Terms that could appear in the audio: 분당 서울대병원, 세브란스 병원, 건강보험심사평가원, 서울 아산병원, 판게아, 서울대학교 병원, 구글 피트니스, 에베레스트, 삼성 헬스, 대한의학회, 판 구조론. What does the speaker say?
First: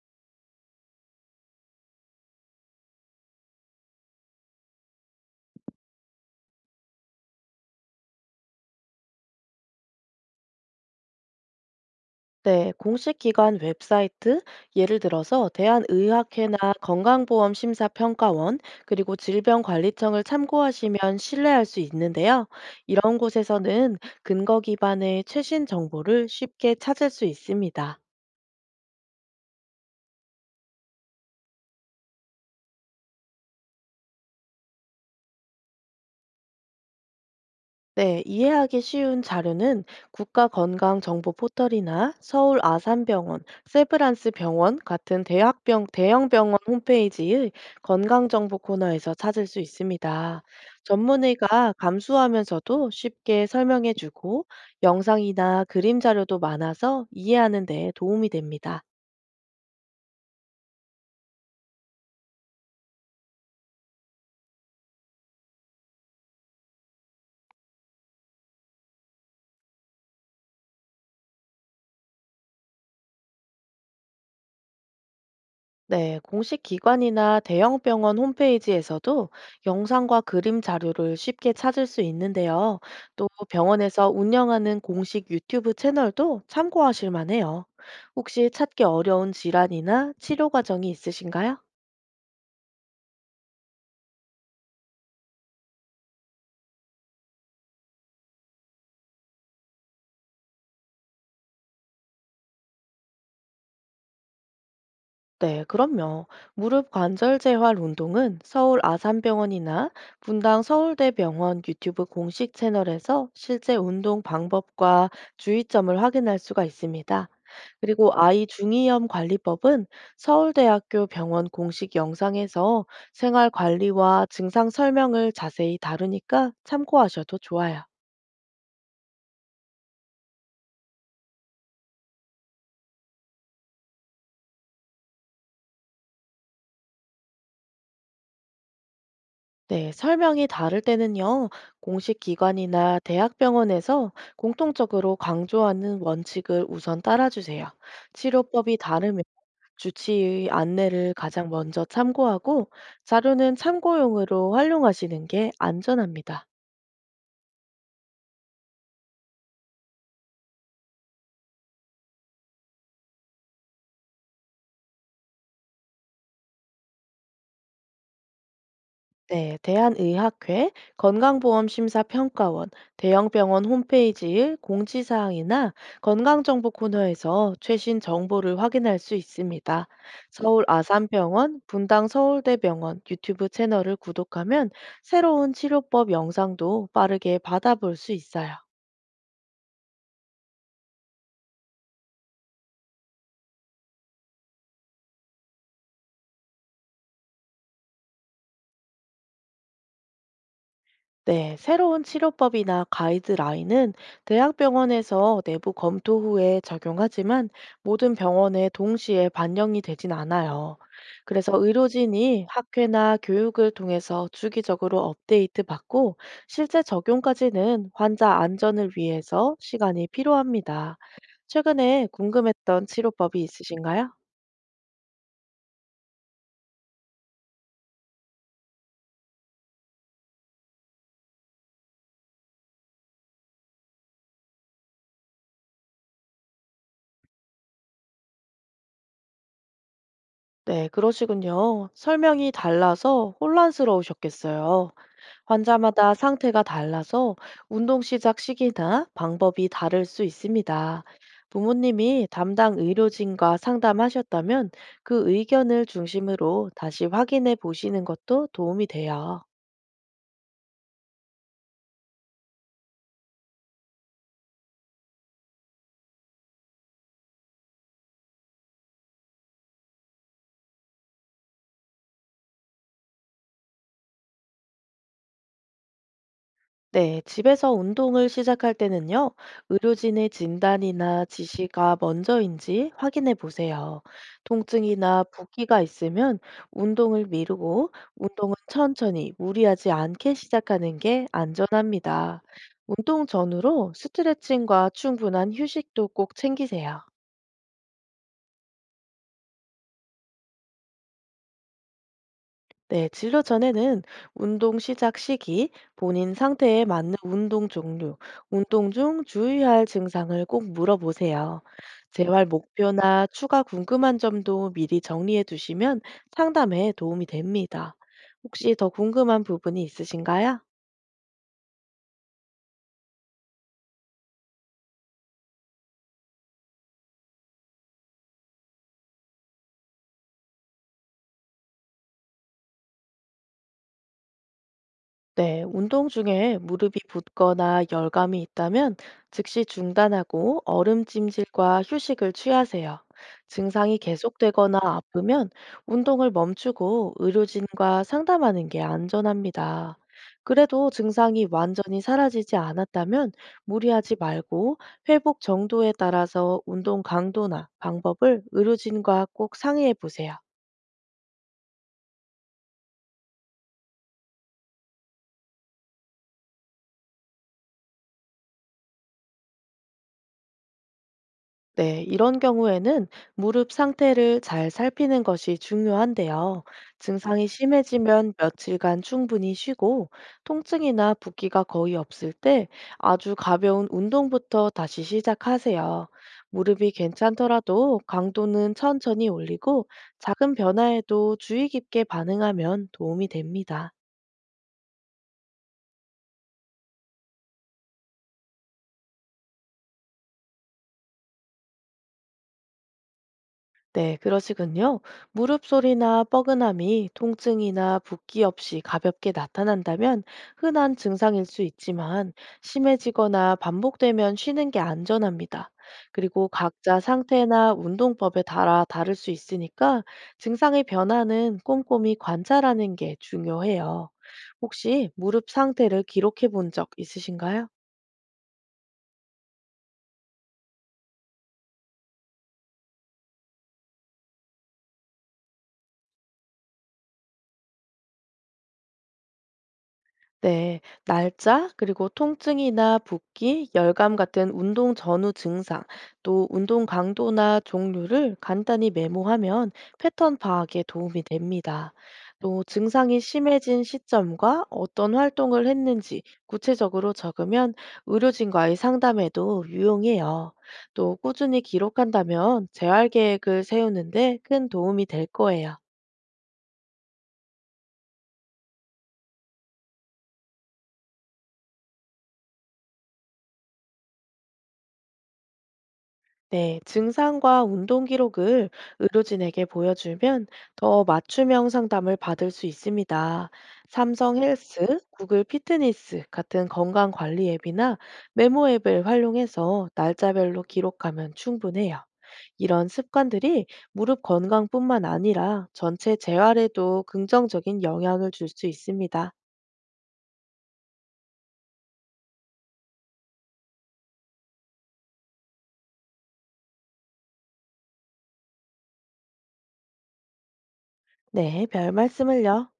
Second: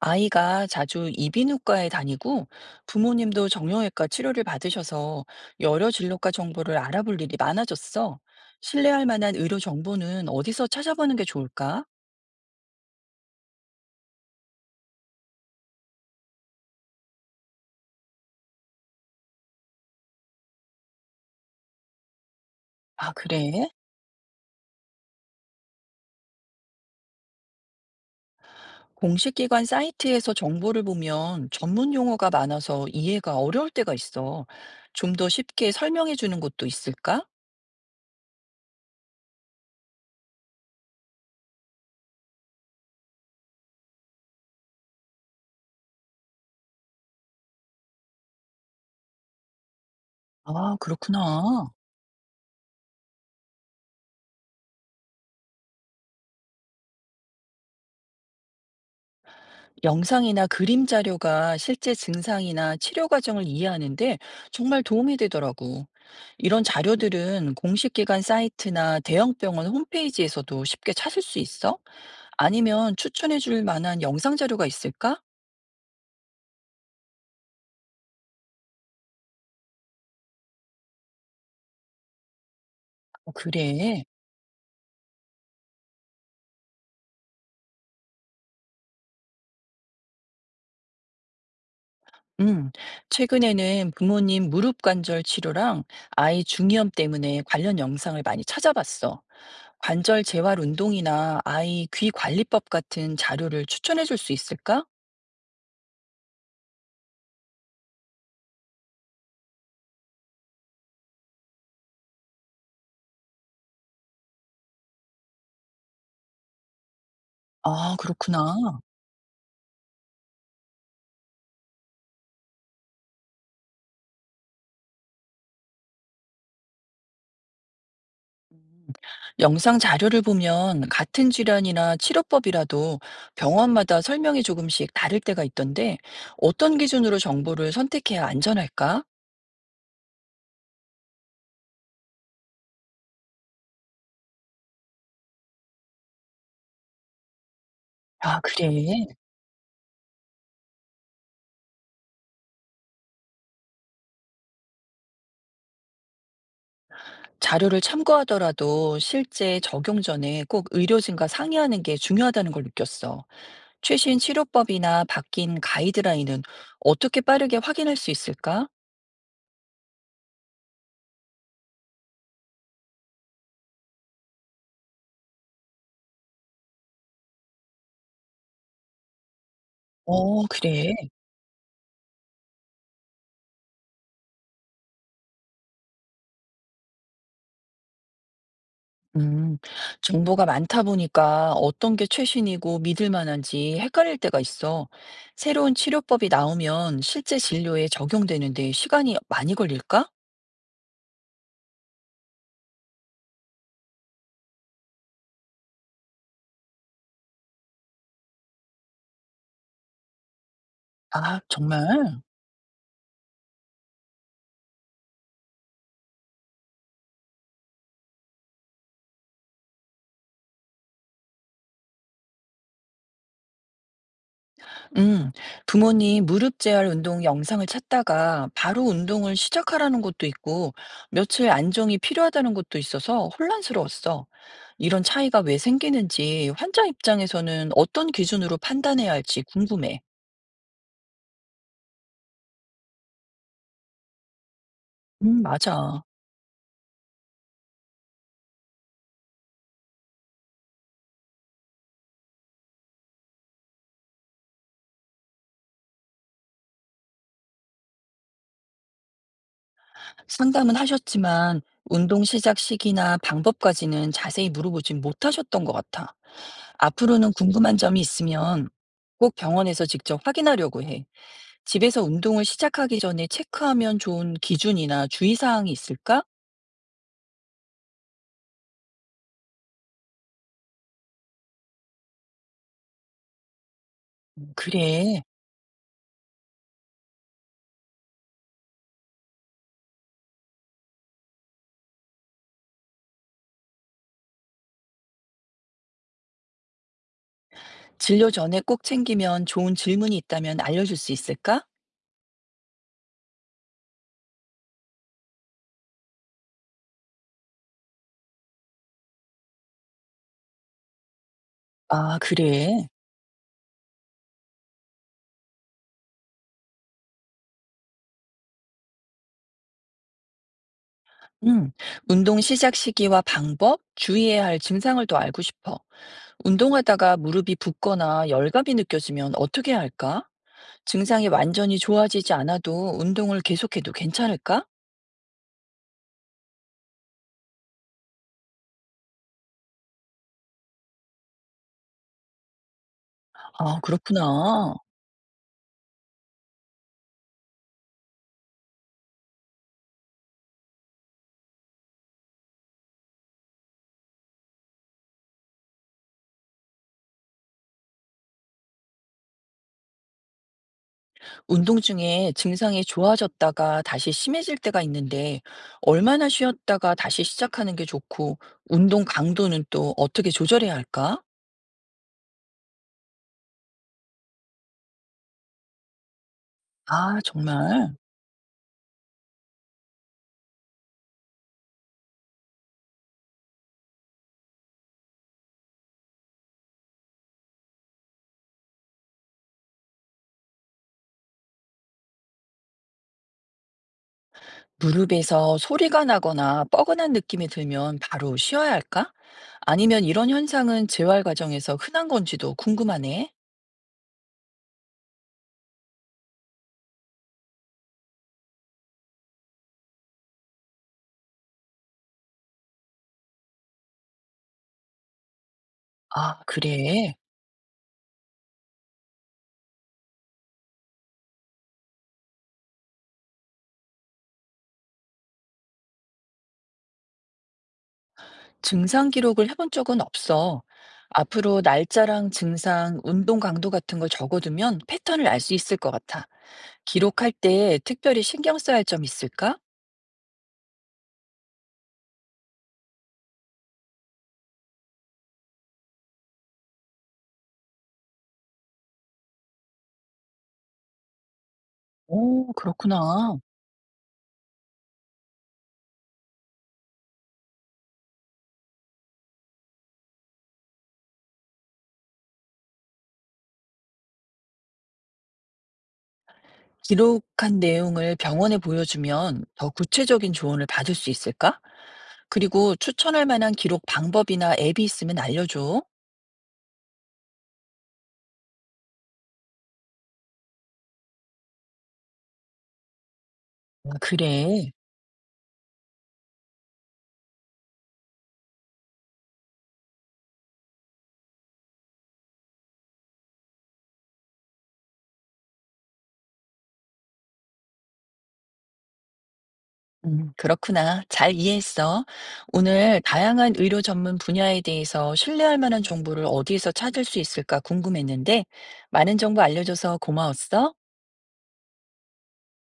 아이가 자주 이비인후과에 다니고 부모님도 정형외과 치료를 받으셔서 여러 진료과 정보를 알아볼 일이 많아졌어. 신뢰할 만한 의료 정보는 어디서 찾아보는 게 좋을까? 네, 공식 기관 웹사이트, 예를 들어서 대한의학회나 건강보험심사평가원, 그리고 질병관리청을 참고하시면 신뢰할 수 있는데요. 아, 이런 그래? 곳에서는 근거 기반의 최신 정보를 쉽게 찾을 수 있습니다. 공식 기관 사이트에서 정보를 보면 전문 용어가 많아서 이해가 어려울 때가 있어. 좀 더 쉽게 설명해 주는 곳도 있을까? 네, 이해하기 쉬운 자료는 국가건강정보포털이나 서울 아산병원, 세브란스 병원 같은 대형병원 홈페이지의 건강정보 코너에서 찾을 수 있습니다. 아, 그렇구나. 전문의가 감수하면서도 쉽게 설명해주고 영상이나 그림 자료도 많아서 이해하는 데 도움이 됩니다. 영상이나 그림 자료가 실제 증상이나 치료 과정을 이해하는데 정말 도움이 되더라고. 이런 자료들은 공식 기관 사이트나 대형 병원 홈페이지에서도 쉽게 찾을 수 있어? 아니면 추천해 줄 만한 영상 자료가 있을까? 네, 공식 기관이나 대형 병원 홈페이지에서도 영상과 그림 자료를 쉽게 찾을 수 있는데요. 또 어, 그래. 병원에서 운영하는 공식 유튜브 채널도 참고하실 만해요. 혹시 찾기 어려운 질환이나 치료 과정이 있으신가요? 음, 최근에는 부모님 무릎 관절 치료랑 아이 중이염 때문에 관련 영상을 많이 찾아봤어. 관절 재활 운동이나 아이 귀 관리법 같은 자료를 추천해 줄 수 있을까? 네, 그럼요. 무릎 관절 재활 운동은 서울 아산병원이나 분당 서울대병원 유튜브 공식 채널에서 실제 운동 방법과 주의점을 확인할 수가 있습니다. 아 그리고 아이 그렇구나. 중이염 관리법은 서울대학교 병원 공식 영상에서 생활 관리와 증상 설명을 자세히 다루니까 참고하셔도 좋아요. 영상 자료를 보면 같은 질환이나 치료법이라도 병원마다 설명이 조금씩 다를 때가 있던데 어떤 기준으로 정보를 선택해야 안전할까? 네, 설명이 다를 때는요, 공식 기관이나 대학병원에서 공통적으로 강조하는 원칙을 우선 따라주세요. 아, 그래. 치료법이 다르면 주치의 안내를 가장 먼저 참고하고 자료는 참고용으로 활용하시는 게 안전합니다. 자료를 참고하더라도 실제 적용 전에 꼭 의료진과 상의하는 게 중요하다는 걸 느꼈어. 최신 치료법이나 바뀐 가이드라인은 어떻게 빠르게 확인할 수 있을까? 네, 대한의학회, 건강보험심사평가원, 대형병원 홈페이지의 공지사항이나 건강정보 코너에서 최신 정보를 확인할 수 있습니다. 어, 서울 그래. 아산병원, 분당 서울대병원 유튜브 채널을 구독하면 새로운 치료법 영상도 빠르게 받아볼 수 있어요. 음, 정보가 많다 보니까 어떤 게 최신이고 믿을 만한지 헷갈릴 때가 있어. 새로운 치료법이 나오면 실제 진료에 적용되는데 시간이 많이 걸릴까? 네, 새로운 치료법이나 가이드라인은 대학병원에서 내부 검토 후에 적용하지만 모든 병원에 동시에 반영이 되진 않아요. 아, 그래서 정말? 의료진이 학회나 교육을 통해서 주기적으로 업데이트 받고 실제 적용까지는 환자 안전을 위해서 시간이 필요합니다. 최근에 궁금했던 치료법이 있으신가요? 음, 부모님 무릎 재활 운동 영상을 찾다가 바로 운동을 시작하라는 것도 있고, 며칠 안정이 필요하다는 것도 있어서 혼란스러웠어. 이런 차이가 왜 생기는지 환자 입장에서는 어떤 기준으로 판단해야 할지 궁금해. 네, 그러시군요. 설명이 달라서 혼란스러우셨겠어요. 맞아. 환자마다 상태가 달라서 운동 시작 시기나 방법이 다를 수 있습니다. 부모님이 담당 의료진과 상담하셨다면 그 의견을 중심으로 다시 확인해 보시는 것도 도움이 돼요. 상담은 하셨지만 운동 시작 시기나 방법까지는 자세히 물어보진 못하셨던 것 같아. 앞으로는 궁금한 점이 있으면 꼭 병원에서 직접 확인하려고 해. 집에서 운동을 시작하기 전에 체크하면 좋은 기준이나 주의사항이 있을까? 네, 집에서 운동을 시작할 때는요, 의료진의 진단이나 지시가 먼저인지 확인해 보세요. 그래. 통증이나 붓기가 있으면 운동을 미루고 운동은 천천히 무리하지 않게 시작하는 게 안전합니다. 운동 전후로 스트레칭과 충분한 휴식도 꼭 챙기세요. 진료 전에 꼭 챙기면 좋은 질문이 있다면 알려줄 수 있을까? 네, 진료 전에는 운동 시작 시기, 본인 상태에 맞는 운동 종류, 운동 중 주의할 증상을 꼭 물어보세요. 아, 재활 그래. 목표나 추가 궁금한 점도 미리 정리해 두시면 상담에 도움이 됩니다. 혹시 더 궁금한 부분이 있으신가요? 음, 운동 시작 시기와 방법, 주의해야 할 증상을 더 알고 싶어. 운동하다가 무릎이 붓거나 열감이 느껴지면 어떻게 해야 할까? 증상이 완전히 좋아지지 않아도 운동을 계속해도 괜찮을까? 네, 운동 중에 무릎이 붓거나 열감이 있다면 즉시 중단하고 얼음찜질과 휴식을 취하세요. 아, 증상이 그렇구나. 계속되거나 아프면 운동을 멈추고 의료진과 상담하는 게 안전합니다. 그래도 증상이 완전히 사라지지 않았다면 무리하지 말고 회복 정도에 따라서 운동 강도나 방법을 의료진과 꼭 상의해 보세요. 운동 중에 증상이 좋아졌다가 다시 심해질 때가 있는데, 얼마나 쉬었다가 다시 시작하는 게 좋고, 운동 강도는 또 어떻게 조절해야 할까? 네, 이런 경우에는 무릎 상태를 잘 살피는 것이 중요한데요. 아, 증상이 정말. 심해지면 며칠간 충분히 쉬고, 통증이나 붓기가 거의 없을 때 아주 가벼운 운동부터 다시 시작하세요. 무릎이 괜찮더라도 강도는 천천히 올리고, 작은 변화에도 주의 깊게 반응하면 도움이 됩니다. 무릎에서 소리가 나거나 뻐근한 느낌이 들면 바로 쉬어야 할까? 아니면 이런 현상은 재활 과정에서 흔한 건지도 궁금하네. 네, 그러시군요. 무릎 소리나 뻐근함이 통증이나 붓기 없이 가볍게 나타난다면 흔한 증상일 수 있지만 심해지거나 반복되면 쉬는 게 안전합니다. 아, 그리고 각자 그래. 상태나 운동법에 따라 다를 수 있으니까 증상의 변화는 꼼꼼히 관찰하는 게 중요해요. 혹시 무릎 상태를 기록해 본 적 있으신가요? 증상 기록을 해본 적은 없어. 앞으로 날짜랑 증상, 운동 강도 같은 걸 적어두면 패턴을 알 수 있을 것 같아. 기록할 때 특별히 신경 써야 할 점 있을까? 네, 날짜, 그리고 통증이나 붓기, 열감 같은 운동 전후 증상, 또 운동 강도나 종류를 간단히 메모하면 패턴 파악에 도움이 됩니다. 오, 또 증상이 그렇구나. 심해진 시점과 어떤 활동을 했는지 구체적으로 적으면 의료진과의 상담에도 유용해요. 또 꾸준히 기록한다면 재활 계획을 세우는데 큰 도움이 될 거예요. 기록한 내용을 병원에 보여주면 더 구체적인 조언을 받을 수 있을까? 그리고 추천할 만한 기록 방법이나 앱이 있으면 알려줘. 네, 증상과 운동 기록을 의료진에게 보여주면 더 맞춤형 상담을 받을 수 있습니다. 아, 삼성 그래. 헬스, 구글 피트니스 같은 건강 관리 앱이나 메모 앱을 활용해서 날짜별로 기록하면 충분해요. 이런 습관들이 무릎 건강뿐만 아니라 전체 재활에도 긍정적인 영향을 줄 수 있습니다. 그렇구나. 잘 이해했어. 오늘 다양한 의료 전문 분야에 대해서 신뢰할 만한 정보를 어디에서 찾을 수 있을까 궁금했는데, 많은 정보 알려줘서 고마웠어. 네, 별 말씀을요.